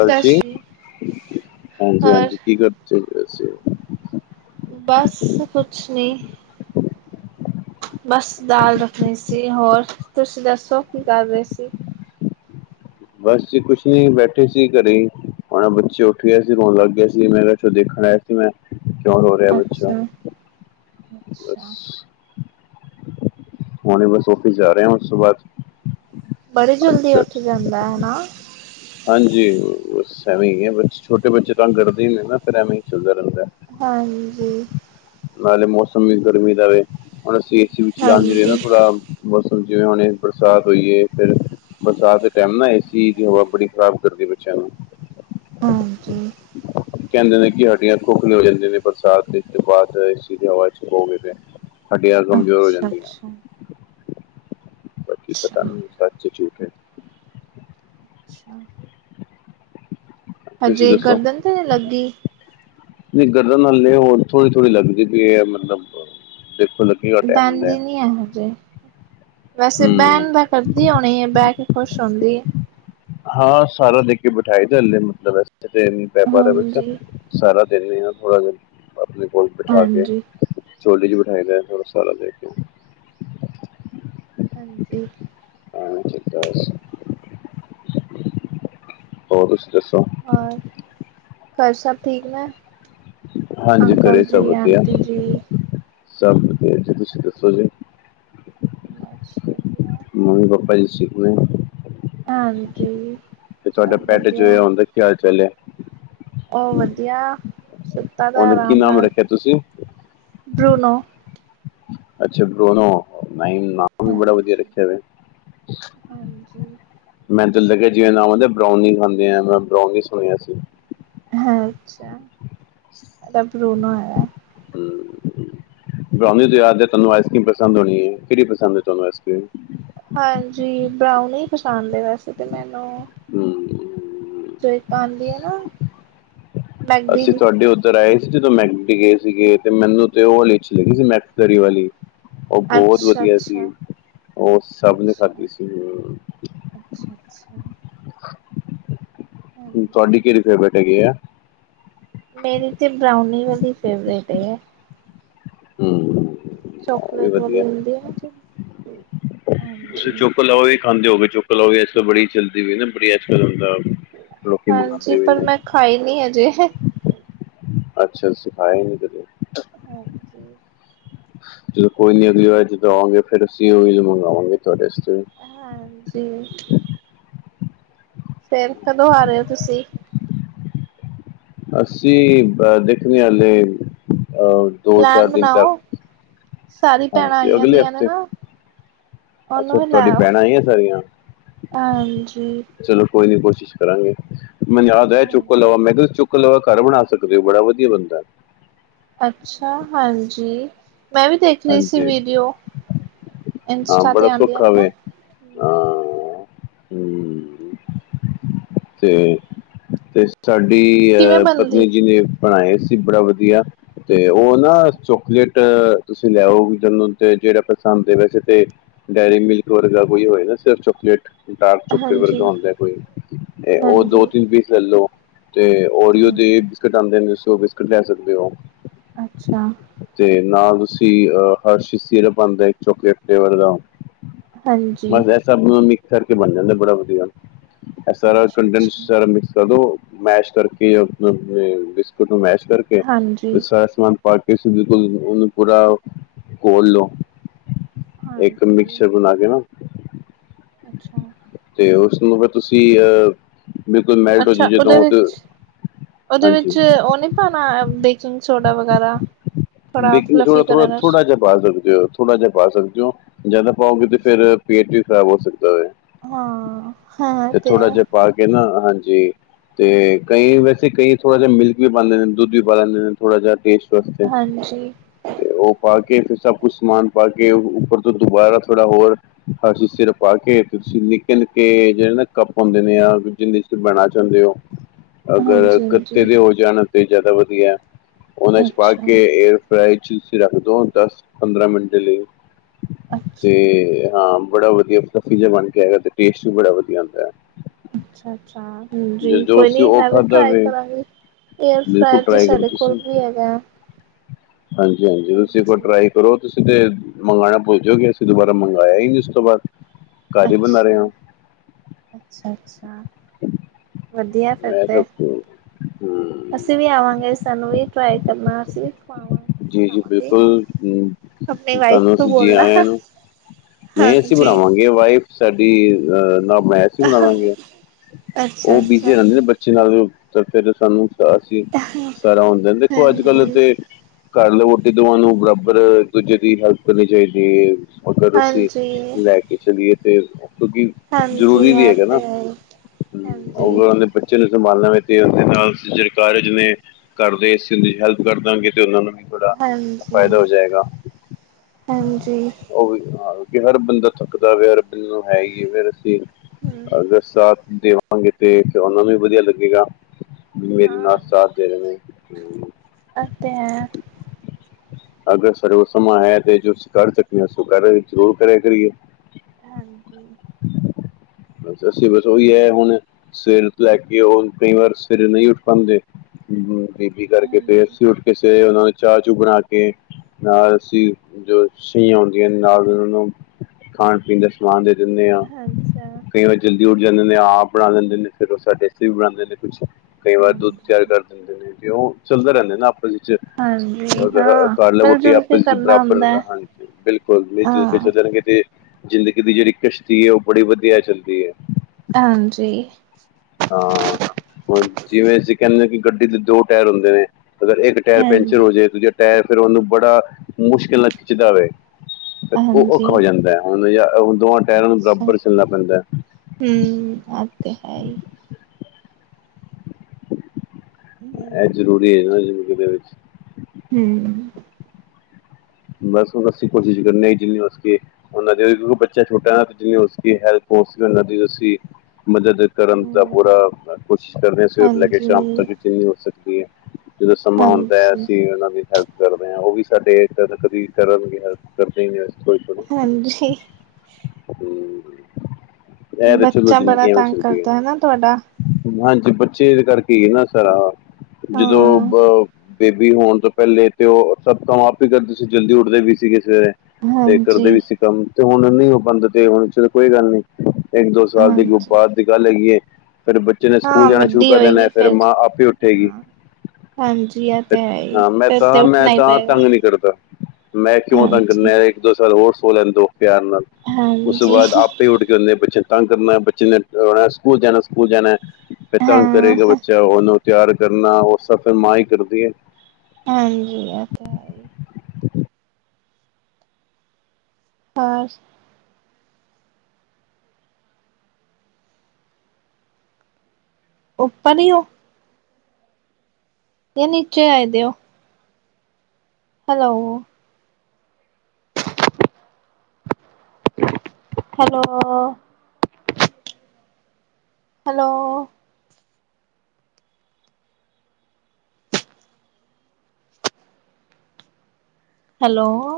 ਸਤਿ ਜੀ ਸ਼੍ਰੀ ਹਾਂਜੀ ਹੋਰ ਹਾਂਜੀ, ਕੀ ਕਰਦੇ ਪਏ ਸੀ। ਬਸ ਕੁਛ ਨੀ। ਬਸ ਦਾਲ ਰੱਖਣੀ ਸੀ ਹੋਰ, ਤੁਸੀਂ ਦੱਸੋ ਕੀ ਕਰ ਰਹੇ ਸੀ? ਬਸ ਕੁਛ ਨੀ ਬੈਠੇ ਸੀ ਘਰੇ ਹੀ, ਹੁਣੇ ਬੱਚੇ ਉੱਠ ਗਿਏ ਸੀ ਰੋਣ ਲੱਗ ਗਿਆ ਸੀ ਮੈਂ ਕਿਹਾ ਚਲੋ ਦੇਖਣਾ। ਮੈਂ ਕਿਉਂ ਹੋ ਰਿਹਾ ਬੱਚਾ, ਅੱਛਾ ਬਸ ਅੱਛਾ ਹਣੇ ਬਸ ਔਫਿਸ ਜਾ ਰਹੇ ਹੈ ਉਸ ਤੋਂ ਬਾਅਦ ਬੜੀ ਜਲਦੀ ਅੱਛਾ ਉੱਥੇ ਅੱਛਾ ਜਾਂਦਾ, ਹਨਾ। ਹਾਂਜੀ ਬਸ ਐਵੇਂ ਹੀ ਹੈ ਛੋਟੇ ਬੱਚੇ ਤਾ ਤੰਗ ਕਰਦੇ ਹੀ ਨੇ ਨਾ, ਫਿਰ ਐਵੇਂ ਹੀ ਚੱਲਦਾ ਰਹਿੰਦਾ। ਹਾਂਜੀ। ਨਾਲੇ ਮੌਸਮ ਵੀ ਗਰਮੀ ਦਾ ਵੇ, ਹੁਣ ਅਸੀਂ ਏਸੀ ਵਿੱਚ ਲਾਉਦੇ ਹਾਂਜੀ ਨੀ ਨਾ ਥੋੜਾ ਮੌਸਮ, ਜਿਵੇਂ ਹੁਣੇ ਬਰਸਾਤ ਹੋਈ ਏ ਫਿਰ ਬਰਸਾਤ ਦੇ ਟਾਈਮ ਨਾ ਏਸੀ ਦੀ ਹਵਾ ਬੜੀ ਖ਼ਰਾਬ ਕਰਦੀ ਬੱਚਿਆਂ ਨੂੰ, ਹਾਂਜੀ। ਕਹਿੰਦੇ ਨੇ ਕਿ ਹੱਡੀਆਂ ਖੋਖਲੇੀਆਂ ਹੋ ਜਾਂਦੀਆਂ ਨੇ, ਬਰਸਾਤ ਦੇ ਇਸ ਤੋਂ ਬਾਅਦ ਏ ਸੀ ਦੀ ਹਵਾ 'ਚ ਬਹੋ ਗੇ ਤੇ ਹੱਡੀਆਂ ਕਮਜ਼ੋਰ ਹੋ ਅੱਛਾ ਜਾਂਦੀਆਂ। ਅੱਛਾ ਕੀ ਅੱਛਾ ਪਤਾ, ਨੀ ਸੱਚ ਹੈ ਝੂਠ ਹੈ। ਅੱਛਾ। ਤੁਸੀਂ ਹਜੇ ਦੱਸੋ ਗਰਦਨ ਤੇ ਨੀ ਲੱਗਦੀ। ਨਹੀਂ ਗਰਦਨ ਹਲੇ ਹੋਰ ਥੋੜ੍ਹੀ ਥੋੜ੍ਹੀ ਲੱਗਦੀ ਪਈ ਹੈ ਮਤਲਬ, ਦੇਖੋ ਲੱ ਬਹਿੰਦੀ ਨੀ ਹੈ ਹਜੇ, ਵੈਸੇ ਹੂੰ ਬਹਿਣ ਦਾ ਕਰਦੀ ਹੋਣੀ ਹੈ ਬਹਿ ਕੇ ਖੁਸ਼ ਹੋਂਦੀ। ਹਾਂ ਸਾਰਾ ਦੇਖ ਕੇ ਬਿਠਾਾਈ ਦਾ ਹਲੇ ਮਤਲਬ, ਇਸ ਤਰਾਂ ਨਹੀ ਬੈ ਪਾ ਰਿਹਾ ਬੱਚਾ ਹਾਂਜੀ ਸਾਰਾ ਦੇਖਨੇ ਥੋੜਾ ਦਿਨ, ਆਪਣੇ ਕੋਲ ਬਿਠਾ ਕੇ ਹਾਂਜੀ ਚੋਲੀ ਜ ਬਿਠਾਈ ਦਾ, ਸਾਰਾ ਦੇ ਕੇ। ਹਾਂਜੀ। ਹਾਂਜੀ, ਹੋਰ ਤੁਸੀਂ ਦੱਸੋ? ਘਰ ਸਭ ਠੀਕ ਨੇ? ਹਾਂਜੀ ਅੰਕਲ ਘਰੇ ਸਭ ਜੀ, ਵਧੀਆ ਆਂਟੀ ਜੀ ਸਭ ਵਧੀਆ ਜੀ, ਤੁਸੀਂ ਦੱਸੋ ਜੀ? ਆਸਟ੍ਰੇਲੀਆ, ਮੰਮੀ ਪਾਪਾ ਜੀ ਸਿੱਖਣੇ ਹਾਂਜੀ, ਤੇ ਤੁਹਾਡੇ ਸਭ ਪੈਟ ਜੋ ਵਧੀਆ। ਹੈ ਉਹਦੇ ਕਿ ਹਾਲ ਚਾਲ ਹੈ? ਉਹ ਵਧੀਆ ਸੁੱਤਾ ਦਾ ਉਹਦਾ ਕੀ ਆਰਾਮ ਨਾਮ ਨਾਲ, ਰੱਖਿਆ ਤੁਸੀਂ ਬਰੂਨੋ। ਅੱਛਾ ਬਰੂਨੋ, ਨ ਨਾ ਹਾਂਜੀ -ਹਾਂਜੀ। ਮੈਨ ਤੇ ਲੱਗਿਆ ਜਿਵੇਂ ਨਾਮ ਆ ਬ੍ਰਉਨੀ ਖਾਂਦੇ ਆ, ਮੈਂ ਬਰਾਾਨੀ ਸੁਣਿਆ ਸੀ। ਅੱਛਾ, ਇਹਦਾ ਬਰੂਨੋ ਹੈ। ਹਮ। ਬਰਾਉਨੀ ਤੋਂ ਯਾਦ ਹੈ ਤੁਹਾਨੂੰ ਆਈਸ ਕ੍ਰੀਮ ਪਸੰਦ ਹੋਣੀ ਹੈ, ਕਿਹੜੀ ਪਸੰਦ ਹੈ ਤੁਹਾਨੂੰ ਆਈਸ ਕ੍ਰੀਮ? ਹਾਂਜੀ, ਬਰਾਊਨੀ ਹੀ ਪਸੰਦ ਹੈ ਵੈਸੇ ਤਾਂ ਮੈਨੂੰ ਹਮ। ਤੂੰ ਹੀ ਪਾਲੇ ਹੈ ਨਾ। ਮੈਗਡੀ ਅਸੀਂ ਦੀ ਤੁਹਾਡੇ ਉ ਉਧਰ ਆਏ ਸੀ ਜਦੋਂ ਮੈਕਡੀ ਗਏ ਸੀਗੇ ਤੇ ਮੈਨੂੰ ਤੇ ਉਹ ਵਾਲੀ ਅੱਛੀ ਲੱਗੀ ਸੀ ਮੈਕਸਰੀ ਵਾਲੀ। ਉਹ ਬਹੁਤ ਅੱਛਾ, ਵਧੀਆ ਅੱਛਾ, ਸੀ। ਉਹ ਸਭ ਨੇ ਅੱਛਾ। ਖਾਧੀ ਸੀ, ਹਾ। ਅੱਛਾ, ਅੱਛਾ ਹਾਂਜੀ। ਤੁਹਾਡੀ ਕਿਹੜੀ ਫੇਵਰੇਟ ਹੈਗੀ ਆ? ਮੇਰੀ ਤੇ ਬਰਾਉਨੀ ਵਾਲੀ ਫੇਵਰੇਟ ਹੈ। ਹਮ। ਚੋਕਲੇਟ ਵਾਲੀ ਹੁੰਦੀ ਆ। ਤੁਸੀਂ ਚੋੱਕ ਲਾਵਾ ਵੀ ਖਾਂਦੇ ਹੋਗੇ, ਚੋੱਕ ਲਾਵਾ ਵੀ ਅੱਜ ਕਲ ਬੜੀ ਚੱਲਦੀ ਵੀਈ ਨਾ ਬੜੀ ਅੱਜੱਕਲ ਹੁੰਦਾ। ਲੋਕੀ ਹਾਂਜੀ, ਮੰਗਵਾਉਂਦੇ ਵੀ ਪਰ ਨੇ ਮੈਂ ਖਾਈ ਨੀ ਅਜੇ। ਅੱਛਾ, ਤੁਸੀ ਖਾਏ ਨੀ ਕਦੇ। ਹਾਂਜੀ। ਜਦੋਂ ਕੋਈ ਨੀ ਅਗਲੀ ਵਾਰ ਜਦੋਂ ਆਵਾਂਗੇ, ਫੇਰ ਅਸੀਂ ਉਹੀ ਮੰਗਵਾਵਾਂਗੇ ਤੁਹਾਡੇ ਵਾਸਤੇ। ਹਾਂਜੀ। ਫੇਰ ਕਦੋਂ ਆ ਰਹੇ ਹੋ ਤੁਸੀਂ? ਅਸੀਂ ਦੇਖਣੇ ਹਲੇ ਪਲੈਨ ਬਣਾਓ, ਸਾਰੀ ਭੈਣਾਂ ਹਾਂਜੀ ਅਗਲੇ ਆਈਆਂਦੀਆਂ ਨੇ ਹਫ਼ਤੇ ਨਾ। ਉਹ ਅੱਛਾ ਓਨੂੰ ਵੀ ਤੁਹਾਡੀ ਲੈਓ ਭੈਣਾਂ ਆਈਆਂ ਸਾਰੀਆਂ ਆੳ, ਹਾਂਜੀ। ਚਲੋ ਕੋਈ ਨੀ ਕੋਸ਼ਿਸ਼ ਕਰਾਂਗੇ। ਮੈਨੂੰ ਯਾਦ ਆ ਚੋਕੋ ਲਾਵਾਂ ਮੈਂ ਕਿਹਾ ਚੁੱਕ ਚੋਕੋ ਘਰ ਬਣਾ ਸਕਦੇ ਹੋ ਬੜਾ ਵਧੀਆ ਬਨਦਾ। ਅੱਛਾ ਹਾਂਜੀ, ਮੈਂ ਵੀ ਦੇਖ ਰਹੀ ਸੀ ਹਾਂਜੀ ਵੀਡੀਓ। ਇੰਸਟਾ ਤੇ ਆਉਂਦੀਆਂ ਹਨ ਨਾ। ਹਹ ਹਮ। ਤੇ ਸਾਡੀ ਕਿਵੇਂ ਅਹ ਬਣਦੀ? ਪਤਨੀ ਜੀ ਨੇ ਬਣਾਏ ਸੀ, ਬੜਾ ਵਧੀਆ। ਤੇ ਉਹ ਨਾ ਅੱਛਾ ਚੋਕਲੇਟ ਤੁਸੀਂ ਲਿਆਓ ਤੇ ਜਿਹੜਾ ਪਸੰਦ ਦੇ, ਵੈਸੇ ਤੇ ਡੇਅਰੀ ਮਿਲਕ ਵਰਗਾ ਕੋਈ ਹੋਏ ਨਾ ਸਿਰਫ ਚੋਕਲੇਟ ਡਾਰਕ ਚੌਕਲਟ ਹਾਂਜੀ, ਵਰਗਾ ਹੁੰਦਾ ਕੋਈ ਤੇ ਉਹ ਹਾਂਜੀ, ਦੋ ਤਿੰਨ ਪੀਸ ਲੈ ਲੋ ਤੇ ਓਰੀਓ ਦੇ ਹਾਂਜੀ। ਬਿਸਕਟ ਆਉਂਦੇ, ਤੁਸੀ ਉਹ ਬਿਸਕਟ ਲੈ ਸਕਦੇ ਹੋ। ਅੱਛਾ। ਤੇ ਨਾਲ ਤੁਸੀਂ ਅਹ ਹਰਸ਼ੀ ਸਿਰਪ ਆਂਦੇ ਇੱਕ ਚੋੱਕੇ ਫਲੇਵਰ ਦਾ। ਹਾਂਜੀ। ਬਸ ਇਹ ਸਭ ਮਿਕਸ ਕਰਕੇ ਬਣ ਜਾਂਦਾ ਬੜਾ ਵਧੀਆ, ਇਹ ਸਾਰਾ ਅੱਛਾ, ਕੰਡੈਂ ਅੱਛਾ, ਮਿਕਸ ਕਰ ਦੋ, ਮੈਸ਼ ਕਰਕੇ ਆਪਣਾ ੳਹਨੂੰ ਮੈਸ਼ ਕਰਕੇ ਹਾਂਜੀ, ਕੁ ਸਾਰਾ ਸਮਾਨ ਪਾ ਕੇ ਸਿਰਪ ੳਹਨੂੰ ਕੋਲ, ਉਹਨੂੰ ਥੋੜਾ ਕੋਲ ਲੋ। ਇੱਕ ਹਾਂਜੀ। ਮਿਕਸਰ ਬਣਾ ਕੇ ਨਾ ਅੱਛਾ। ਤੇ ਉਸਨੂੰ ਫਿਰ ਤੁਸੀਂ ਅਹ ਬਿਲਕੁਲ ਮੈਲਟ ਹੋ ਜੇ ਅੱਛਾ ਉਹਦੇ ਜਦੋਂ ਤੇ ਵਿੱਚ ਹਾਂਜੀ। ਪਾਨਾ ਬੇਕਿੰਗ ਸੋਡਾ ਵਗੈਰਾ। ਥੋੜਾ ਬੇਕਿੰਗ ਸੋਡਾ ਫਲਫੀ ਥੋੜਾ- ਕਰਨ ਆਸ ਥੋੜਾ ਜਿਹਾ ਪਾ ਸਕਦੇ ਹੋ, ਥੋੜ੍ਹਾ ਜਿਹਾ ਪਾ ਸਕਦੇ ਹੋ, ਜਿਆਦਾ ਪਾਓਗੇ ਤੇ ਅੱਛਾ, ਫੇਰ ਪੇਟ ਵੀ ਖ਼ਰਾਬ ਹੋ ਸਕਦਾ ਵੇ। ਹਾਂ ਹੈ ਤੇ ਆ। ਪਾ ਕੇ ਨਾ ਹਾਂਜੀ। ਤੇ ਕਈ ਵੈਸੇ ਕਈ ਥੋੜਾ ਜਿਹਾ ਮਿਲਕ ਵੀ ਪਾਦੇ ਨੇ ਦੁੱਧ ਵੀ ਪਾ ਲੈਂਦੇ ਨੇ। ਥੋੜਾ ਜਿਹਾ ਟੇਸਟ ਵਾਸਤੇ। ਹਾਂਜੀ। ਤੇ ਉਹ ਪਾ ਕੇ ਫਿਰ ਸਭ ਕੁਛ ਸਮਾਨ ਪਾ ਕੇ ਉੱਪਰ ਤੋਂ ਦੁਬਾਰਾ ਥੋੜ੍ਹਾ ਹੋਰ ਹਰਸ਼ੀਜ਼ ਸਿਰਪ ਪਾ ਕੇ ਤੁਸੀਂ ਨਿੱਕੇ-ਨਿੱਕੇ ਜਿਹੜੇ ਨਾ ਕੱਪ ਹੁੰਦੇ ਨੇ ਆ ਜਿੰਨੇ ਚ ਤੁਸੀਂ ਬਣਾ ਚਾਂਹੁਦੇ ਹੋ। [inaudible] ਅਗਰ ਗੱਤੇ ਹਾਂਜੀ-ਹਾਂਜੀ, ਦੇ ਹੋ ਜਾਣ ਤੇ ਜ਼ਿਆਦਾ ਵਧੀਆ। ਉਹਨੇ ਚ ਪਾ ਅੱਛਾ, ਕੇ ਏਅਰ ਫਰਾਇਜ ਚ ਰੱਖ ਦੋ ਦਸ ਪੰਦਰਾਂ ਮਿੰਟ ਦੇ ਲਈ। ਅੱਛਾ। ਤੇ ਹਾਂ ਬੜਾ ਵਧੀਆ ਫਲਫੀ ਜਿਹਾ ਬਣ ਕੇ ਆਏਗਾ ਤੇ ਟੇਸਟ ਵੀ ਬੜਾ ਵਧੀਆ ਹੁੰਦਾ ਏ। ਅੱਛਾ-ਅੱਛਾ ਹਾਂਜੀ, ਕੋਈ ਨੀ ਉਹ ਮੈਂ ਵੀ ਖਾਧਾ ਟਰਾਈ ਵੇ ਕਰਾਂਗੀ। ਏਅਰ ਬਿਲਕੁਲ ਫਰਾਇਰ ਤਾਂ ਟਰਾਈ ਕਰੋ ਸਾਡੇ ਕੋਲ ਵੀ ਹੈਗਾ। ਹਾਂਜੀ-ਹਾਂਜੀ, ਤੁਸੀਂ ਏਕ ਵਾਰੀ ਹਾਂਜੀ ਟਰਾਈ ਕਰੋ ਤੁਸੀਂ ਤੇ ਮੰਗਾਨਾ ਭੁੱਲ ਜੋਗੇ, ਅਸੀਂ ਦੁਬਾਰਾ ਮੰਗਇਆ ਹੀ ਨੀ ਉਸ ਤੋਂ ਬਾਅਦ। ਅੱਛਾ, ਅੱਛਾ-ਅੱਛਾ ਵਧੀਆ। ਮੈਂ ਸਭ ਅਸੀਂ ਵੀ ਹਮ ਆਵਾਂਗੇ ਸਾਨੂੰ ਵੀ ਟਰਾਈ ਕਰਨਾ ਅਸੀਂ ਵੀ ਖਵਾਵਾਂਗੇ। ਜੀ-ਜੀ, ਬਿਲਕੁਲ ਤਾਨੂੰ ਅਸੀਂ ਜੀ ਆਇਆ ਨੂੰ। ਨਈ ਅਸੀਂ ਹਾਂਜੀ ਬਣਾਵਾਂਗੇ ਵਾਈਫ ਸਾਡੀ ਅਹ ਨਾ ਬਣਾ ਅਸੀਂ ਬਣਾਵਾਂਗੇ ਅੱਛਾ ਉਹ ਅੱਛਾ ਬਿਜ਼ੀ ਰੇਨਦੇ ਨੇ ਬੱਚੇ ਨਾਲ ਤੇ ਫਿਰ ਸਾਨੂੰ ਅਸੀਂ ਸਾਰਾ ਹੁੰਦੇ ਨੇ ਦੇਖੋ ਅੱਜ-ਕੱਲ੍ਹ ਹਾਂਜੀ ਤੇ ਘਰ ਵਾਲੇ ਤੇ ਵੋਟੀ ਦੋਵਾਂ ਨੂੰ ਬਰਾਬਰ ਏਕ ਦੂਜੇ ਦੀ ਹੈਲਪ ਕਰਨੀ ਚਾਹੀਦੀ ਏ। ਉੱਧਰ ਅਸੀਂ ਹਾਂਜੀ ਲੈ ਕੇ ਚਲੀਏ ਤੇ ਉਥੋਂ ਕੀ ਹਾਂਜੀ ਏ ਤੇ ਹੈ ਇਸ। ਆਊਗਾ ਆਪਣੇ ਬੱਚੇ ਨੂੰ ਸੰਭਾਲਣਾ ਤੇ ਤੇਰਾ ਦੇ ਨ ਨਾਲ ਸਜੇ ਕਾਰਜ ਨੇ ਕਰਦੇ ਇਸ ਹੈਲਪ ਕਰ ਦਾਂਗੇ ਤੇ ਉਹਨਾਂ ਨੂੰ ਥੋੜਾ ਫੈਦਾ ਹੋ ਹਾਂਜੀ ਜਾਏਗਾ। ਹਾਂਜੀ ਉਹ ਵੀ ਹਾਂ ਹਰ ਬੰਦਾ ਥੱਕਦਾ ਵੀ, ਹਰ ਬੰਦੇ ਨੂੰ ਹੈ ਹੀ ਐ ਫਿਰ ਅਸੀਂ ਹਮ ਅਗਰ ਸਾਥ ਦੇਵਾਂਗੇ ਤੇ ਫਿਰ ਉਹਨਾਂ ਨੂੰ ਵੀ ਵਧੀਆ ਲੱਗੇਗਾ। ਮੇਰੇ ਨਾਲ ਹਾਂ ਸਾਥ ਦੇ ਰਹੇ ਨੇ ਹੂੰ। ਉਤੇ ਹੈ। ਅਗਰ ਸਾਡੇ ਕੋਲ ਸਮਾਂ ਹੈ ਤੇ ਜੋ ਅਸੀਂ ਕਰ ਸਕਦੇ ਹਾਂ ਸ ਕਰ, ਜ਼ਰੂਰ ਕਰਿਆ ਕਰੀਏ। ਹਾਂਜੀ। ਅ ਅਸੀਂ ਵਧ ਉਹੀ ਹੈ ਹੁਣ ਸਵੇਰ ਤੋਂ ਲੈ ਕੇ ਉਹ ਕਈ ਵਾਰ ਸਵੇਰੇ ਨਈ ਉੱਠ ਪਾਦੇ ਹੂੰ ਕਰਕੇ ਫਿਰ ਹਾਂਜੀ ਅਸੀ ਉੱਠ ਕੇੇ ਉਹਨਾਂ ਨੂੰ ਚਾਹ ਚੂ ਬਣਾ ਕੇ। ਨਾਲ ਅਸੀਂ ਜੋ ਸਛਹੀਆਂ ਹੁੰਦੀਆਂ ਨੇ ਨਾਲ ਉਹਨਾਂ ਨੂੰ ਖਾਣ ਪੀਣ ਦਾ ਸਮਾਨ ਦੇ ਦਿੰਦੇ ਆ। ਅੱਛਾ ਕਈ ਵਾਰੀਂ ਉੱਠ ਜਾਂਦੇ ਨੇ ਆਪ ਬਣਾ ਦਿੰਦੇ ਨੇ ਫਿਰ ਉਹ ਸਾਡੇ ਵੀ ਬਣਾਦੇ ਨੇ ਕੁਛ, ਕਈ ਵਾਰ ਦੁੱਧ ਤਿਆਰ ਹਾਂਜੀ ਕਰਦੇ ਦਿੰਦੇ ਨੇ ਤੇ ਓ ਚੱਲਦੇ ਰਹਿੰਦੇ ਨੇ ਨਾ ਆਪਸ ਵਿੱਚ ਹਾਂਜੀ ਹਾਂ ਕੱਲ ਮਿਲ ਬੂਟੀ ਜੁਲ ਕੇ ਆਪਸ ਚ ਕਰਨਾ ਬਰਾਬਰ ਹੁੰਦਾ ਹੈ ਹਾਂਜੀ ਬਿਲਕੁਲ ਹਾਂ [unintelligible] ਕਿਤੇ ਜ਼ਿੰਦਗੀ ਦੀ ਜਿਹੜੀ ਕਿਸ਼ਤੀ ਏ ਉਹ ਬੜੀ ਵਧੀਆ ਚੱਲਦੀ ਏ। ਹਾਂਜੀ ਹਾਂ ਹੁਣ ਜਿਵੇਂ ਅਸੀਂ ਕਹਿੰਦੇ ਹਾਂ ਕਿ ਗੱਡੀ ਦੇ ਦੋ ਟਾਇਰ ਹੁੰਦੇ ਨੇ। ਅਗਰ ਇੱਕ ਇੱਕ ਟਾਇਰ ਪੈਂਚਰ ਹਾਂਜੀ ਹੋ ਜਾਏ ਦੂਜੇ ਟਾਇਰ ਫਿਰ ਉਹਨੂੰ ਬੜਾ ਮੁਸ਼ਕਿਲ ਨਾਲ ਖਿੱਚਦਾ ਹੋਵੇ। ਤੇ ਉਹ ਹਾਂਜੀ ਔਖਾ ਹੋ ਜਾਂਦਾ ਹੈ ਹੁਣ ਦੋਵਾਂ ਟਹਿਰਾਂ ਨੂੰ ਬਰਾਬਰ ਚਲਣਾ ਪੈਂਦਾ ਹੈ। ਹੂੰ ਓ ਤੇ ਹੈ ਈ। ਇਹ ਹਮ ਜ਼ਰੂਰੀ ਹੈ ਨਾ ਜ਼ਿੰਦਗੀ ਦੇ ਵਿੱਚ। ਹੂੰ ਬਸ ਅਸੀਂ ਕੋਸ਼ਿਸ਼ ਕਰਨ ਜਿੰਨੀ ਹੋ ਸਕੇ। ਉਹਨਾਂ ਦੀ ਕਿਉਂਕਿ ਬੱਚਾ ਛੋਟਾ ਜਿੰਨੀ ਉਸਦੀ ਹੈਲਪ ਹੋ ਸਕੇ ਉਹਨਾਂ ਦੀ ਉਸ ਮਦਦ ਕਰਨ ਦਾ ਪੂਰਾ ਹੂੰ, ਕੋਸ਼ਿਸ਼ ਕਰਦੇ ਸਵੇਰ ਤੋਂ ਲੈ ਕੇ ਸ਼ਾਮ ਤੱਕ ਹਾਂਜੀ, ਚੀਜ਼ ਨਹੀਂ ਹੋ ਸਕਦੀ ਹੈ। ਜਦੋਂ ਸਮਾਂ ਆਉਂਦਾ ਹੈ। ਹਾਂਜੀ, ਅਸੀਂ ਉਹਨਾਂ ਦੀ ਹੈਲਪ ਕਰਦੇ ਹਾਂ। ਉਹ ਵੀ ਸਾਡੇ ਇਦਾਂ ਕਦੀ ਕਰਨ ਦੀ ਹੈਲਪ ਕਰਦੇ ਨਹੀਂ ਅਸੀਂ ਕੋਈ ਹਾਂਜੀ- ਹੂੰ [unintelligible] ਬੱਚਾ ਬੜਾ ਜ਼ਿੰਦਗੀਆਂ ਤੰਗ ਸਰਦੀਆਂ ਕਰਦਾ ਹੈ ਨਾ ਤੁਹਾਡਾ, ਹਾਂਜੀ ਬੱਚੇ ਕਰਕੇ ਹੀ ਨਾ ਸਾਰਾ ਜਦੋਂ ਹਾਂ। ਬੇਬੀ ਹੋਣ ਤੋਂ ਪਹਿਲੇ ਤੇ ਉਹ ਸਭ ਤੋ ਪਹਿਲਾਂ ਆਪ ਹੀ ਕਰਦੇ ਸੀ ਜਲਦੀ ਉਠਦੇ ਵੀ ਸੀ ਸਵੇਰੇ- ਤੇ ਹਾਂਜੀ, ਕਰਦੇ ਵੀ ਸੀ ਕੰਮ ਤੇ ਹੁਣ ਨੀ ਉਹ ਪਾਂਦਾ ਚਲੋ ਕੋਈ ਗੱਲ ਨਹੀਂ - ਇਕ ਦੋ ਸਾਲ ਹਾਂਜੀ, ਬਾਅਦ ਦੀ ਗੱਲ ਹੈਗੀਏ ਫਿਰ- ਬੱਚੇ ਨੇ ਸਕੂਲ ਹਾਂ ਜਾਣਾ ਸ਼ੁਰੂ ਵੱਡੀ ਕਰ ਦੇਨ ਹੋਏਗੀ ਫਿਰ ਮਾਂ ਆਪੇ ਉਠੇਗੀ- ਹਾਂ। ਹਾਂਜੀ ਇਹ ਤੇ ਹੈ ਹੀ, ਹਾਂ ਮੈ ਫਿਰ ਤੇ ਤਾਹਾਂ ਮੈਂ ਉੱਠਣਾ ਹੀ ਤਾਹਾਂ ਪਏਗਾ, ਤੰਗ ਨਹੀਂ ਕਰਦਾ ਮੈਂ ਕਿਉਂ ਹਾਂਜੀ। ਕਰ ਇਕ ਦੋ ਸਾਲ ਹੋਰ ਸੋ ਲੈਦੇ ਦੋ ਪਿਆਰ ਨਾਲ- ਉਸ ਤੋਂ ਹਾਂਜੀ, ਬਾਅਦ ਆਪ- ਉਠ ਕੇ ਹੁੰਦੇ ਬੱਚ ਤੰਗ ਕਰਨਾ ਬੱਚੇ ਨੇ ਸਕੂਲ ਜਾਣਾ ਸਕੂਲ ਜਾਣਾ- ਫਿਰ ਤੰਗ ਹਾਂ, ਕਰੇਗਾ ਬੱਚਾ ਉਹਨੂੰ ਤਿਆਰ ਕਰਨਾ ਉਹ ਸਭ ਫਿਰ ਮਾਂ ਹੀ ਕਰਦੀ ਹੈ। ਹਾਂਜੀ ਇਹ ਤੇ ਹੈ। ਹਾਂ ਓਪਨ ਹੀ ਉਹ ਕਿ ਨੀਚੇ ਆਏ ਦੇਓ- ਹੈਲੋ- ਹੈਲੋ- ਹੈਲੋ- ਹੈਲੋ-